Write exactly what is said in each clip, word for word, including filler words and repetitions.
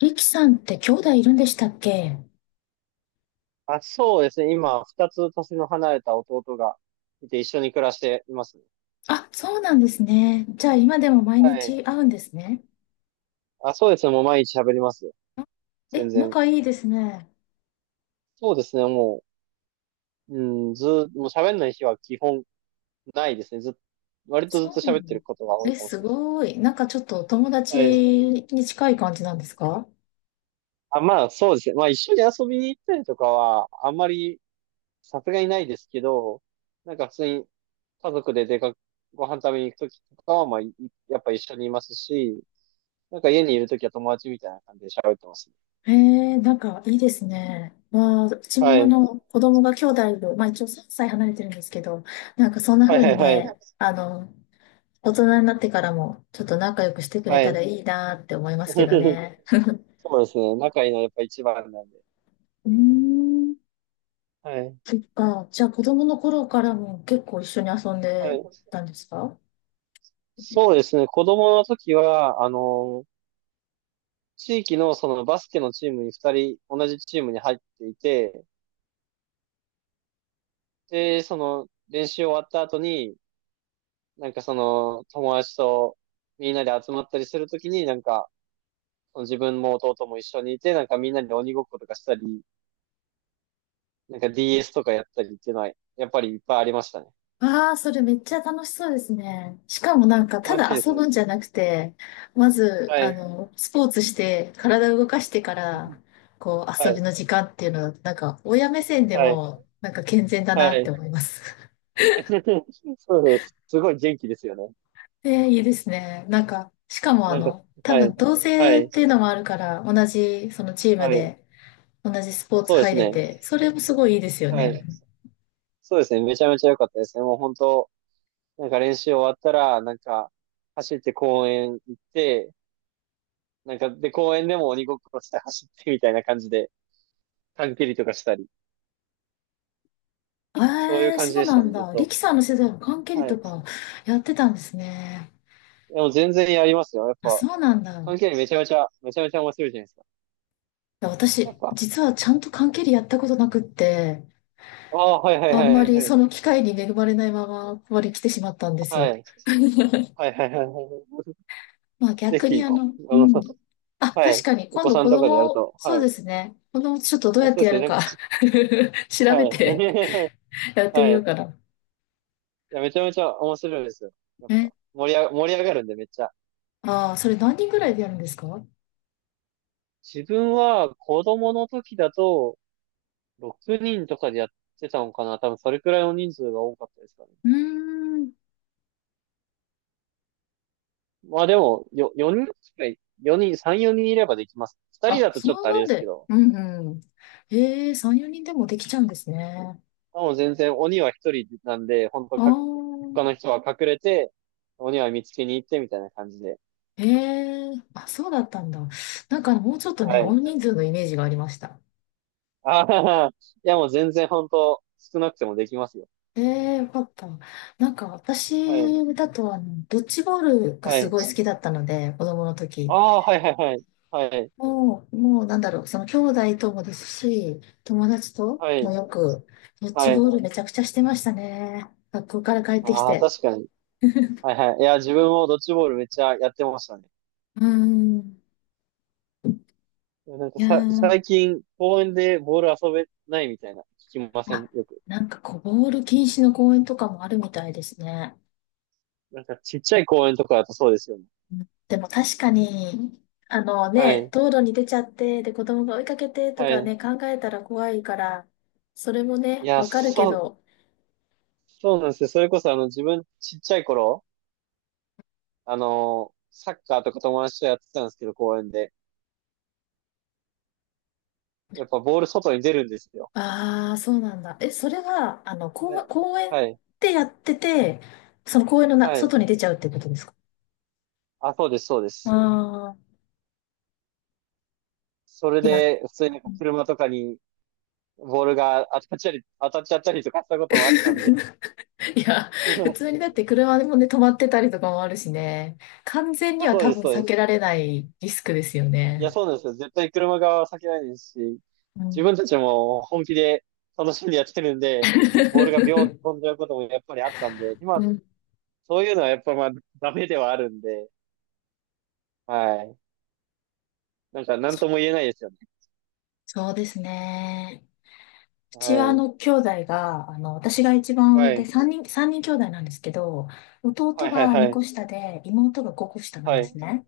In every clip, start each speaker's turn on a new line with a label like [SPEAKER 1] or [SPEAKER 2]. [SPEAKER 1] リキさんって兄弟いるんでしたっけ？
[SPEAKER 2] あ、そうですね。今、二つ年の離れた弟がいて一緒に暮らしていますね。
[SPEAKER 1] あ、そうなんですね。じゃあ今でも毎
[SPEAKER 2] はい。
[SPEAKER 1] 日会うんですね。
[SPEAKER 2] あ、そうですね。もう毎日喋りますよ。
[SPEAKER 1] あ。
[SPEAKER 2] 全
[SPEAKER 1] え、
[SPEAKER 2] 然。
[SPEAKER 1] 仲いいですね。
[SPEAKER 2] そうですね。もう、うん、ずー、もう喋んない日は基本ないですね。ずっ、割とずっ
[SPEAKER 1] そう
[SPEAKER 2] と
[SPEAKER 1] な
[SPEAKER 2] 喋っ
[SPEAKER 1] んだ。
[SPEAKER 2] てることが多
[SPEAKER 1] え、
[SPEAKER 2] いかもし
[SPEAKER 1] す
[SPEAKER 2] れな
[SPEAKER 1] ごい。なんかちょっとお友
[SPEAKER 2] い
[SPEAKER 1] 達
[SPEAKER 2] です。はい。
[SPEAKER 1] に近い感じなんですか？
[SPEAKER 2] あ、まあ、そうですね。まあ、一緒に遊びに行ったりとかは、あんまり、さすがにないですけど、なんか普通に家族で出かけ、ご飯食べに行くときとかは、まあ、いやっぱ一緒にいますし、なんか家にいるときは友達みたいな感じで喋ってますね。
[SPEAKER 1] えー、なんかいいですね。まあ、うち
[SPEAKER 2] は
[SPEAKER 1] もあ
[SPEAKER 2] い。
[SPEAKER 1] の、子供が兄弟で、まあ一応さんさい離れてるんですけど、なんかそんな
[SPEAKER 2] はい
[SPEAKER 1] 風
[SPEAKER 2] は
[SPEAKER 1] に
[SPEAKER 2] いはい。
[SPEAKER 1] ね、あの、大人になってからもちょっと仲良くしてくれ
[SPEAKER 2] は
[SPEAKER 1] たら
[SPEAKER 2] い。
[SPEAKER 1] いいなって思いますけど ね。
[SPEAKER 2] そうですね。仲いいのはやっぱ一番なんで。
[SPEAKER 1] うーん。
[SPEAKER 2] はい。
[SPEAKER 1] そっか。じゃあ子供の頃からも結構一緒に遊ん
[SPEAKER 2] は
[SPEAKER 1] で
[SPEAKER 2] い。
[SPEAKER 1] たんですか？
[SPEAKER 2] そうですね。子供の時は、あの、地域のそのバスケのチームに二人、同じチームに入っていて、で、その練習終わった後に、なんかその友達とみんなで集まったりするときに、なんか、その自分も弟も一緒にいて、なんかみんなで鬼ごっことかしたり、なんか ディーエス とかやったりっていうのは、やっぱりいっぱいありましたね。
[SPEAKER 1] ああ、それめっちゃ楽しそうですね。しかもなんか、た
[SPEAKER 2] 楽し
[SPEAKER 1] だ
[SPEAKER 2] いです
[SPEAKER 1] 遊ぶん
[SPEAKER 2] ね。
[SPEAKER 1] じゃなくて、まず、
[SPEAKER 2] は
[SPEAKER 1] あ
[SPEAKER 2] い。
[SPEAKER 1] の、スポーツして、体を動かしてか ら、こう、
[SPEAKER 2] は
[SPEAKER 1] 遊び
[SPEAKER 2] い。
[SPEAKER 1] の時間っていうのだと、なんか、親目線で
[SPEAKER 2] はい。
[SPEAKER 1] も、なんか健全だ
[SPEAKER 2] は
[SPEAKER 1] なって
[SPEAKER 2] い。
[SPEAKER 1] 思います。
[SPEAKER 2] そうです。すごい元気ですよね。
[SPEAKER 1] ええ、いいですね。なんか、しかもあ
[SPEAKER 2] なんか、
[SPEAKER 1] の、多
[SPEAKER 2] はい。
[SPEAKER 1] 分同
[SPEAKER 2] は
[SPEAKER 1] 性
[SPEAKER 2] い。
[SPEAKER 1] っていうのもあるから、同じそのチーム
[SPEAKER 2] はい。
[SPEAKER 1] で、同じスポーツ
[SPEAKER 2] そうで
[SPEAKER 1] 入
[SPEAKER 2] す
[SPEAKER 1] れ
[SPEAKER 2] ね。
[SPEAKER 1] て、それもすごいいいですよ
[SPEAKER 2] は
[SPEAKER 1] ね。
[SPEAKER 2] い。そうですね。めちゃめちゃ良かったですね。もう本当、なんか練習終わったら、なんか、走って公園行って、なんか、で、公園でも鬼ごっこして走ってみたいな感じで、短距離とかしたり、
[SPEAKER 1] え
[SPEAKER 2] そういう
[SPEAKER 1] え、
[SPEAKER 2] 感じ
[SPEAKER 1] そう
[SPEAKER 2] でし
[SPEAKER 1] な
[SPEAKER 2] た
[SPEAKER 1] ん
[SPEAKER 2] ね、ずっ
[SPEAKER 1] だ。リ
[SPEAKER 2] と。
[SPEAKER 1] キさんの世代も缶蹴り
[SPEAKER 2] は
[SPEAKER 1] と
[SPEAKER 2] い。
[SPEAKER 1] かやってたんですね？
[SPEAKER 2] でも全然やりますよ。やっ
[SPEAKER 1] あ、
[SPEAKER 2] ぱ、
[SPEAKER 1] そうなんだ。
[SPEAKER 2] 短距
[SPEAKER 1] い
[SPEAKER 2] 離めちゃめちゃ、めちゃめちゃ面白いじゃないですか。
[SPEAKER 1] や
[SPEAKER 2] や
[SPEAKER 1] 私、
[SPEAKER 2] っぱ。
[SPEAKER 1] 実はちゃんと缶蹴りやったことなくって、
[SPEAKER 2] ああ、はいはい
[SPEAKER 1] あ
[SPEAKER 2] は
[SPEAKER 1] ん
[SPEAKER 2] い
[SPEAKER 1] ま
[SPEAKER 2] はい
[SPEAKER 1] り
[SPEAKER 2] はい。
[SPEAKER 1] その機会に恵まれないままここに来てしまったんです
[SPEAKER 2] は
[SPEAKER 1] よ。
[SPEAKER 2] い。はいはいはいはい。
[SPEAKER 1] まあ
[SPEAKER 2] ぜ
[SPEAKER 1] 逆に
[SPEAKER 2] ひ、
[SPEAKER 1] あ
[SPEAKER 2] こ
[SPEAKER 1] の、う
[SPEAKER 2] あの、
[SPEAKER 1] ん。
[SPEAKER 2] さ
[SPEAKER 1] あ、
[SPEAKER 2] は
[SPEAKER 1] 確
[SPEAKER 2] い。
[SPEAKER 1] かに
[SPEAKER 2] お
[SPEAKER 1] 今
[SPEAKER 2] 子
[SPEAKER 1] 度
[SPEAKER 2] さん
[SPEAKER 1] 子
[SPEAKER 2] とかでやる
[SPEAKER 1] 供、
[SPEAKER 2] と、
[SPEAKER 1] そ
[SPEAKER 2] は
[SPEAKER 1] う
[SPEAKER 2] い。
[SPEAKER 1] ですね。子供ちょっとどう
[SPEAKER 2] あ、
[SPEAKER 1] やっ
[SPEAKER 2] そ
[SPEAKER 1] て
[SPEAKER 2] うで
[SPEAKER 1] や
[SPEAKER 2] すよ
[SPEAKER 1] る
[SPEAKER 2] ね。
[SPEAKER 1] か 調
[SPEAKER 2] は
[SPEAKER 1] べて
[SPEAKER 2] い。
[SPEAKER 1] や って
[SPEAKER 2] は
[SPEAKER 1] みよう
[SPEAKER 2] い。
[SPEAKER 1] かな。
[SPEAKER 2] いや、めちゃめちゃ面白いですよ。やっ
[SPEAKER 1] え、
[SPEAKER 2] ぱ、盛りあ、盛り上がるんで、めっちゃ。
[SPEAKER 1] ああ、それ何人ぐらいでやるんですか？う
[SPEAKER 2] 自分は子供の時だと、ろくにんとかでやってたのかな。多分それくらいの人数が多かったですかね。
[SPEAKER 1] ーん。
[SPEAKER 2] まあでも、よ、よにんくらい、よにん、さん、よにんいればできます。ふたり
[SPEAKER 1] あ、
[SPEAKER 2] だと
[SPEAKER 1] そ
[SPEAKER 2] ちょっ
[SPEAKER 1] の
[SPEAKER 2] とあ
[SPEAKER 1] な
[SPEAKER 2] れ
[SPEAKER 1] ん
[SPEAKER 2] ですけ
[SPEAKER 1] で。
[SPEAKER 2] ど、
[SPEAKER 1] うんうん。ええ、さん、よにんでもできちゃうんですね。
[SPEAKER 2] もう全然鬼はひとりなんで、本
[SPEAKER 1] あ
[SPEAKER 2] 当
[SPEAKER 1] あ、
[SPEAKER 2] か、他の人は隠れて、鬼は見つけに行ってみたいな感じで。
[SPEAKER 1] ええ、あ、そうだったんだ。なんかもうちょっと
[SPEAKER 2] は
[SPEAKER 1] ね、大
[SPEAKER 2] い。
[SPEAKER 1] 人数のイメージがありました。
[SPEAKER 2] ああ、いやもう全然本当少なくてもできますよ。
[SPEAKER 1] ええ、よかった。なんか
[SPEAKER 2] はい。
[SPEAKER 1] 私だと、あの、ドッジボールが
[SPEAKER 2] は
[SPEAKER 1] す
[SPEAKER 2] い。
[SPEAKER 1] ごい好きだったので、子供の時。
[SPEAKER 2] ああ、はいはいはい。はい。
[SPEAKER 1] もう、もうなんだろう、その兄弟ともですし、友達と
[SPEAKER 2] は
[SPEAKER 1] も
[SPEAKER 2] い。
[SPEAKER 1] よく、ドッジ
[SPEAKER 2] はい。
[SPEAKER 1] ボールめちゃくちゃしてましたね。学校から帰ってき
[SPEAKER 2] ああ、
[SPEAKER 1] て。
[SPEAKER 2] 確かに。はいはい。いや、自分もドッジボールめっちゃやってましたね。
[SPEAKER 1] うーん。
[SPEAKER 2] いやなん
[SPEAKER 1] い
[SPEAKER 2] か
[SPEAKER 1] や
[SPEAKER 2] さ、最
[SPEAKER 1] ー、
[SPEAKER 2] 近公園でボール遊べないみたいな聞きませ
[SPEAKER 1] あ、
[SPEAKER 2] ん、よく。
[SPEAKER 1] なんかこう、ボール禁止の公園とかもあるみたいですね。
[SPEAKER 2] なんかちっちゃい公園とかだとそうですよね。
[SPEAKER 1] うん、でも確かに、あの
[SPEAKER 2] は
[SPEAKER 1] ね、
[SPEAKER 2] い。
[SPEAKER 1] 道路に出ちゃって、で、子供が追いかけてと
[SPEAKER 2] は
[SPEAKER 1] か
[SPEAKER 2] い。
[SPEAKER 1] ね、考えたら怖いから、それも
[SPEAKER 2] い
[SPEAKER 1] ね、
[SPEAKER 2] や、
[SPEAKER 1] わかるけ
[SPEAKER 2] そう、
[SPEAKER 1] ど、
[SPEAKER 2] そうなんですよ。それこそあの自分ちっちゃい頃、あのサッカーとか友達とやってたんですけど、公園で。やっぱボール外に出るんですよ。
[SPEAKER 1] ああ、そうなんだ。え、それは、あの、公、
[SPEAKER 2] え
[SPEAKER 1] 公園
[SPEAKER 2] はい、
[SPEAKER 1] でやってて、その公園のな、
[SPEAKER 2] はい。
[SPEAKER 1] 外に出ちゃうってことですか？
[SPEAKER 2] あ、そうです、そうです。
[SPEAKER 1] ああ
[SPEAKER 2] それ
[SPEAKER 1] ー、いや、
[SPEAKER 2] で、普通に車とかにボールが当たっちゃり、当たっちゃったりとかしたこともあったんで。
[SPEAKER 1] いや、普通にだ って車でもね、止まってたりとかもあるしね、完全には
[SPEAKER 2] そう
[SPEAKER 1] 多
[SPEAKER 2] です、
[SPEAKER 1] 分
[SPEAKER 2] そう
[SPEAKER 1] 避
[SPEAKER 2] で
[SPEAKER 1] け
[SPEAKER 2] す。
[SPEAKER 1] られないリスクですよ
[SPEAKER 2] いや、
[SPEAKER 1] ね。
[SPEAKER 2] そうなんですよ。絶対車側は避けないですし、
[SPEAKER 1] う
[SPEAKER 2] 自
[SPEAKER 1] ん。
[SPEAKER 2] 分たちも本気で楽しんでやってるんで、ボールがビョンと飛ん じゃうこともやっぱりあったんで、
[SPEAKER 1] う
[SPEAKER 2] 今、
[SPEAKER 1] ん、
[SPEAKER 2] そういうのはやっぱまあ、ダメではあるんで、はい。なんか、なんとも言えないですよね。
[SPEAKER 1] そうですね。う
[SPEAKER 2] は
[SPEAKER 1] ちはあ
[SPEAKER 2] い。
[SPEAKER 1] の兄弟が、あの、私が一番
[SPEAKER 2] は
[SPEAKER 1] 上で
[SPEAKER 2] い。
[SPEAKER 1] さんにん、さんにん兄弟なんですけど、弟
[SPEAKER 2] はい、はい、
[SPEAKER 1] が
[SPEAKER 2] は
[SPEAKER 1] にこ
[SPEAKER 2] い。
[SPEAKER 1] 下で妹がごこ下なん
[SPEAKER 2] は
[SPEAKER 1] で
[SPEAKER 2] い。
[SPEAKER 1] すね。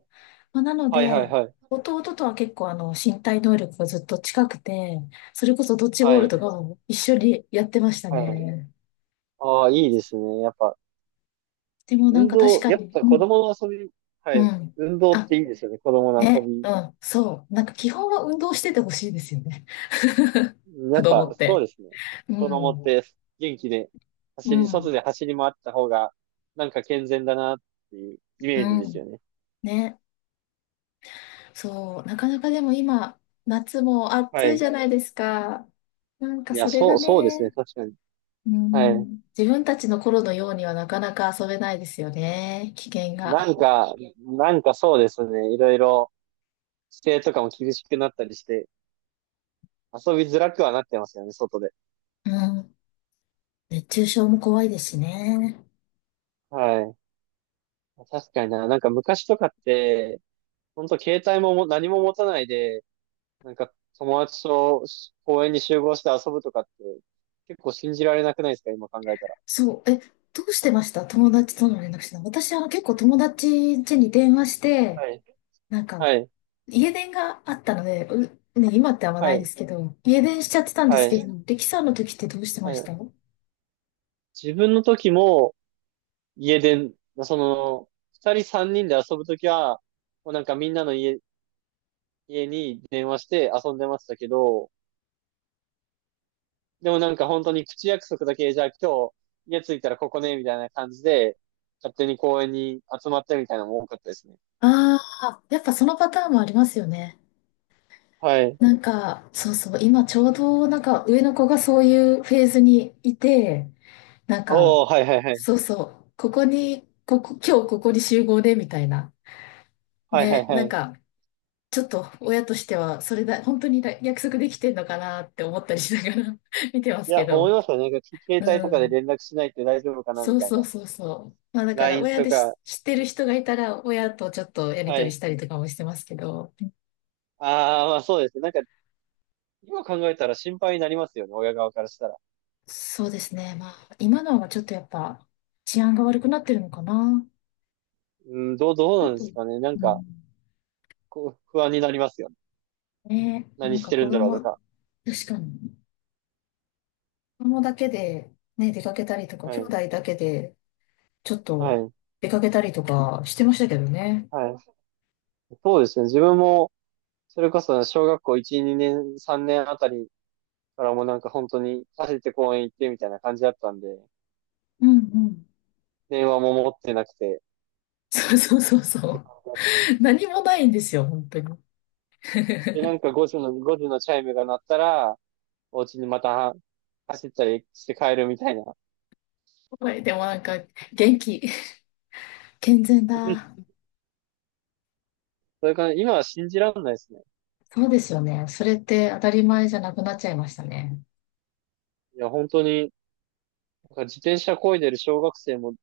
[SPEAKER 1] まあ、なの
[SPEAKER 2] はい、はい、
[SPEAKER 1] で、
[SPEAKER 2] はい。
[SPEAKER 1] 弟とは結構あの身体能力がずっと近くて、それこそドッジボ
[SPEAKER 2] は
[SPEAKER 1] ールと
[SPEAKER 2] い。
[SPEAKER 1] かも一緒にやってました
[SPEAKER 2] はい
[SPEAKER 1] ね。
[SPEAKER 2] ああ、いいですね。やっぱ、
[SPEAKER 1] でもなん
[SPEAKER 2] 運
[SPEAKER 1] か確
[SPEAKER 2] 動、
[SPEAKER 1] か
[SPEAKER 2] やっ
[SPEAKER 1] に、
[SPEAKER 2] ぱ
[SPEAKER 1] う
[SPEAKER 2] 子
[SPEAKER 1] ん、
[SPEAKER 2] 供の遊び、は
[SPEAKER 1] う
[SPEAKER 2] い。
[SPEAKER 1] ん。
[SPEAKER 2] 運動っ
[SPEAKER 1] あ、
[SPEAKER 2] ていいですよね。子供の遊
[SPEAKER 1] ね、
[SPEAKER 2] び。
[SPEAKER 1] うん、そう。なんか基本は運動しててほしいですよね。
[SPEAKER 2] や
[SPEAKER 1] 子
[SPEAKER 2] っぱ、
[SPEAKER 1] 供っ
[SPEAKER 2] そう
[SPEAKER 1] て。
[SPEAKER 2] ですね。
[SPEAKER 1] う
[SPEAKER 2] 子供っ
[SPEAKER 1] ん、
[SPEAKER 2] て元気で、
[SPEAKER 1] う
[SPEAKER 2] 走り、外
[SPEAKER 1] ん、
[SPEAKER 2] で走り回った方が、なんか健全だなっていうイ
[SPEAKER 1] う
[SPEAKER 2] メージです
[SPEAKER 1] ん。
[SPEAKER 2] よね。
[SPEAKER 1] ね、そう。なかなかでも今、夏も
[SPEAKER 2] は
[SPEAKER 1] 暑い
[SPEAKER 2] い。
[SPEAKER 1] じゃないですか。なんか
[SPEAKER 2] いや、
[SPEAKER 1] それ
[SPEAKER 2] そ
[SPEAKER 1] が
[SPEAKER 2] う、そうですね。
[SPEAKER 1] ね、
[SPEAKER 2] 確かに。
[SPEAKER 1] う
[SPEAKER 2] はい。
[SPEAKER 1] ん、自分たちの頃のようにはなかなか遊べないいでですすよね。ね、危険
[SPEAKER 2] な
[SPEAKER 1] が。
[SPEAKER 2] んか、なんかそうですね。いろいろ、規制とかも厳しくなったりして、遊びづらくはなってますよね、外で。
[SPEAKER 1] うん、熱中症も怖いですしね。
[SPEAKER 2] はい。確かにな。なんか昔とかって、本当携帯もも何も持たないで、なんか友達と公園に集合して遊ぶとかって、結構信じられなくないですか今考えたら。
[SPEAKER 1] そう、え、どうしてました、友達との連絡してた？私は結構友達家に電話して、
[SPEAKER 2] はい。
[SPEAKER 1] なんか、
[SPEAKER 2] はい。
[SPEAKER 1] 家電があったので、う、ね、今ってあんま
[SPEAKER 2] は
[SPEAKER 1] ないで
[SPEAKER 2] い。
[SPEAKER 1] すけど、家電しちゃってたんで
[SPEAKER 2] は
[SPEAKER 1] すけど、
[SPEAKER 2] い。
[SPEAKER 1] 力さんの時ってどうしてま
[SPEAKER 2] は
[SPEAKER 1] し
[SPEAKER 2] い。
[SPEAKER 1] た？
[SPEAKER 2] 自分の時も家で、その、二人三人で遊ぶ時は、もうなんかみんなの家、家に電話して遊んでましたけど、でもなんか本当に口約束だけ、じゃあ今日家着いたらここね、みたいな感じで、勝手に公園に集まってみたいなのも多かったですね。
[SPEAKER 1] ああー、やっぱそのパターンもありますよね。
[SPEAKER 2] はい。
[SPEAKER 1] なんか、そうそう、今ちょうどなんか上の子がそういうフェーズにいて、なんか、
[SPEAKER 2] おー、はいはいはい。
[SPEAKER 1] そうそう、ここに、ここ、今日ここに集合でみたいな。
[SPEAKER 2] はいはい
[SPEAKER 1] ね、
[SPEAKER 2] は
[SPEAKER 1] なん
[SPEAKER 2] い。
[SPEAKER 1] か、ちょっと親としては、それだ、本当にだ約束できてんのかなって思ったりしながら 見てま
[SPEAKER 2] い
[SPEAKER 1] すけ
[SPEAKER 2] や、思い
[SPEAKER 1] ど。
[SPEAKER 2] ますよね。なんか携
[SPEAKER 1] う
[SPEAKER 2] 帯とかで
[SPEAKER 1] ん。
[SPEAKER 2] 連絡しないって大丈夫かなみ
[SPEAKER 1] そう
[SPEAKER 2] たい
[SPEAKER 1] そ
[SPEAKER 2] な。
[SPEAKER 1] うそうそう。まあだから
[SPEAKER 2] ライン
[SPEAKER 1] 親
[SPEAKER 2] と
[SPEAKER 1] で
[SPEAKER 2] か。
[SPEAKER 1] し知ってる人がいたら、親とちょっとやり
[SPEAKER 2] は
[SPEAKER 1] とりし
[SPEAKER 2] い。
[SPEAKER 1] たりとかもしてますけど。
[SPEAKER 2] ああ、まあそうですね。なんか、今考えたら心配になりますよね。親側からしたら。
[SPEAKER 1] そうですね。まあ今のはちょっとやっぱ治安が悪くなってるのかな。
[SPEAKER 2] うん、どう、どう
[SPEAKER 1] だ
[SPEAKER 2] なんで
[SPEAKER 1] と、
[SPEAKER 2] すかね。なん
[SPEAKER 1] う
[SPEAKER 2] か、
[SPEAKER 1] ん。
[SPEAKER 2] こう、不安になりますよね。
[SPEAKER 1] ね、な
[SPEAKER 2] 何
[SPEAKER 1] ん
[SPEAKER 2] し
[SPEAKER 1] か
[SPEAKER 2] て
[SPEAKER 1] 子
[SPEAKER 2] るんだろう
[SPEAKER 1] 供、
[SPEAKER 2] とか。
[SPEAKER 1] 確かに。子供だけでね、出かけたりとか、
[SPEAKER 2] は
[SPEAKER 1] 兄
[SPEAKER 2] い。
[SPEAKER 1] 弟だけでちょっ
[SPEAKER 2] は
[SPEAKER 1] と
[SPEAKER 2] い。
[SPEAKER 1] 出かけたりとかしてましたけどね。
[SPEAKER 2] はい。そうですね。自分も、それこそ小学校いち、にねん、さんねんあたりからもなんか本当に走って公園行ってみたいな感じだったんで、
[SPEAKER 1] うんうん。
[SPEAKER 2] 電話も持ってなくて。
[SPEAKER 1] そうそうそう
[SPEAKER 2] っ
[SPEAKER 1] そ
[SPEAKER 2] て
[SPEAKER 1] う。
[SPEAKER 2] 感じだった
[SPEAKER 1] 何もないんですよ、本当に。
[SPEAKER 2] で、なん か5時の、ごじのチャイムが鳴ったら、お家にまた走ったりして帰るみたいな。
[SPEAKER 1] はい、でもなんか、元気、健全だ。
[SPEAKER 2] それから今は信じらんないですね。
[SPEAKER 1] そうですよね。それって当たり前じゃなくなっちゃいましたね。
[SPEAKER 2] いや、本当に、なんか自転車漕いでる小学生も、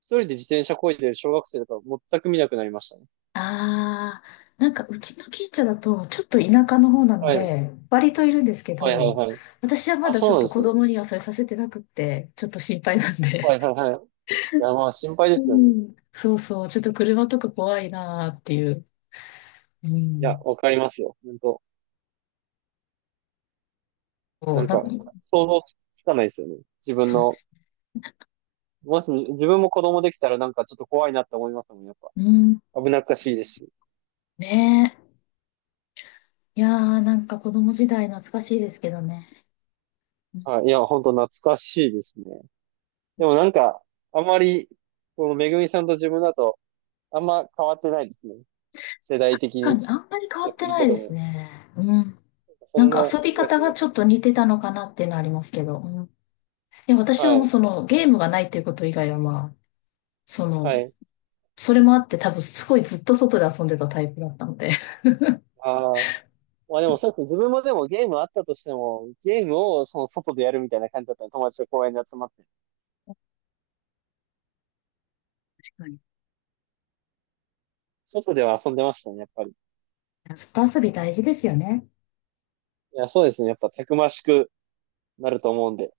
[SPEAKER 2] 一人で自転車漕いでる小学生とか全く見なくなりましたね。
[SPEAKER 1] ああ、なんかうちの近所だと、ちょっと田舎の方なの
[SPEAKER 2] はい。
[SPEAKER 1] で、割といるんですけ
[SPEAKER 2] はいはい
[SPEAKER 1] ど、
[SPEAKER 2] はい。
[SPEAKER 1] 私はま
[SPEAKER 2] あ、
[SPEAKER 1] だち
[SPEAKER 2] そ
[SPEAKER 1] ょ
[SPEAKER 2] う
[SPEAKER 1] っ
[SPEAKER 2] なん
[SPEAKER 1] と
[SPEAKER 2] です
[SPEAKER 1] 子
[SPEAKER 2] ね。
[SPEAKER 1] 供にはそれさせてなくって、ちょっと心配なん
[SPEAKER 2] は
[SPEAKER 1] で。
[SPEAKER 2] いはいはい。いや、まあ心配で
[SPEAKER 1] う
[SPEAKER 2] すよね。
[SPEAKER 1] ん。そうそう、ちょっと車とか怖いなーっていう。う
[SPEAKER 2] いや、
[SPEAKER 1] ん。
[SPEAKER 2] わかりますよ。本当。
[SPEAKER 1] そ
[SPEAKER 2] な
[SPEAKER 1] う、
[SPEAKER 2] ん
[SPEAKER 1] なんか、
[SPEAKER 2] か、想像つかないですよね。自分
[SPEAKER 1] そう、
[SPEAKER 2] の、もし自分も子供できたらなんかちょっと怖いなって思いますもん、やっぱ。
[SPEAKER 1] うん。
[SPEAKER 2] 危なっかしいですし。
[SPEAKER 1] ねえ。いやー、なんか子供時代懐かしいですけどね。
[SPEAKER 2] はい。いや、本当懐かしいですね。でもなんか、あんまり、このめぐみさんと自分だと、あんま変わってないですね。世代的
[SPEAKER 1] な
[SPEAKER 2] に
[SPEAKER 1] んかあんまり変わ
[SPEAKER 2] や
[SPEAKER 1] っ
[SPEAKER 2] っ
[SPEAKER 1] て
[SPEAKER 2] てる
[SPEAKER 1] な
[SPEAKER 2] こ
[SPEAKER 1] いで
[SPEAKER 2] と
[SPEAKER 1] す
[SPEAKER 2] も。
[SPEAKER 1] ね。うん。
[SPEAKER 2] そ
[SPEAKER 1] なん
[SPEAKER 2] ん
[SPEAKER 1] か
[SPEAKER 2] な
[SPEAKER 1] 遊び
[SPEAKER 2] 気が
[SPEAKER 1] 方
[SPEAKER 2] し
[SPEAKER 1] が
[SPEAKER 2] ま
[SPEAKER 1] ち
[SPEAKER 2] す。
[SPEAKER 1] ょっと似てたのかなっていうのはありますけど。うん。いや、私は
[SPEAKER 2] は
[SPEAKER 1] もう
[SPEAKER 2] い。
[SPEAKER 1] そのゲームがないっていうこと以外はまあ、その、
[SPEAKER 2] はい。
[SPEAKER 1] それもあって多分すごいずっと外で遊んでたタイプだったので。
[SPEAKER 2] ああ。まあでもそうですね。自分もでもゲームあったとしても、ゲームをその外でやるみたいな感じだったの。友達と公園で集まって。
[SPEAKER 1] はい。
[SPEAKER 2] 外では遊んでましたね、やっぱり。
[SPEAKER 1] 外遊び大事ですよね。
[SPEAKER 2] いや、そうですね。やっぱたくましくなると思うんで。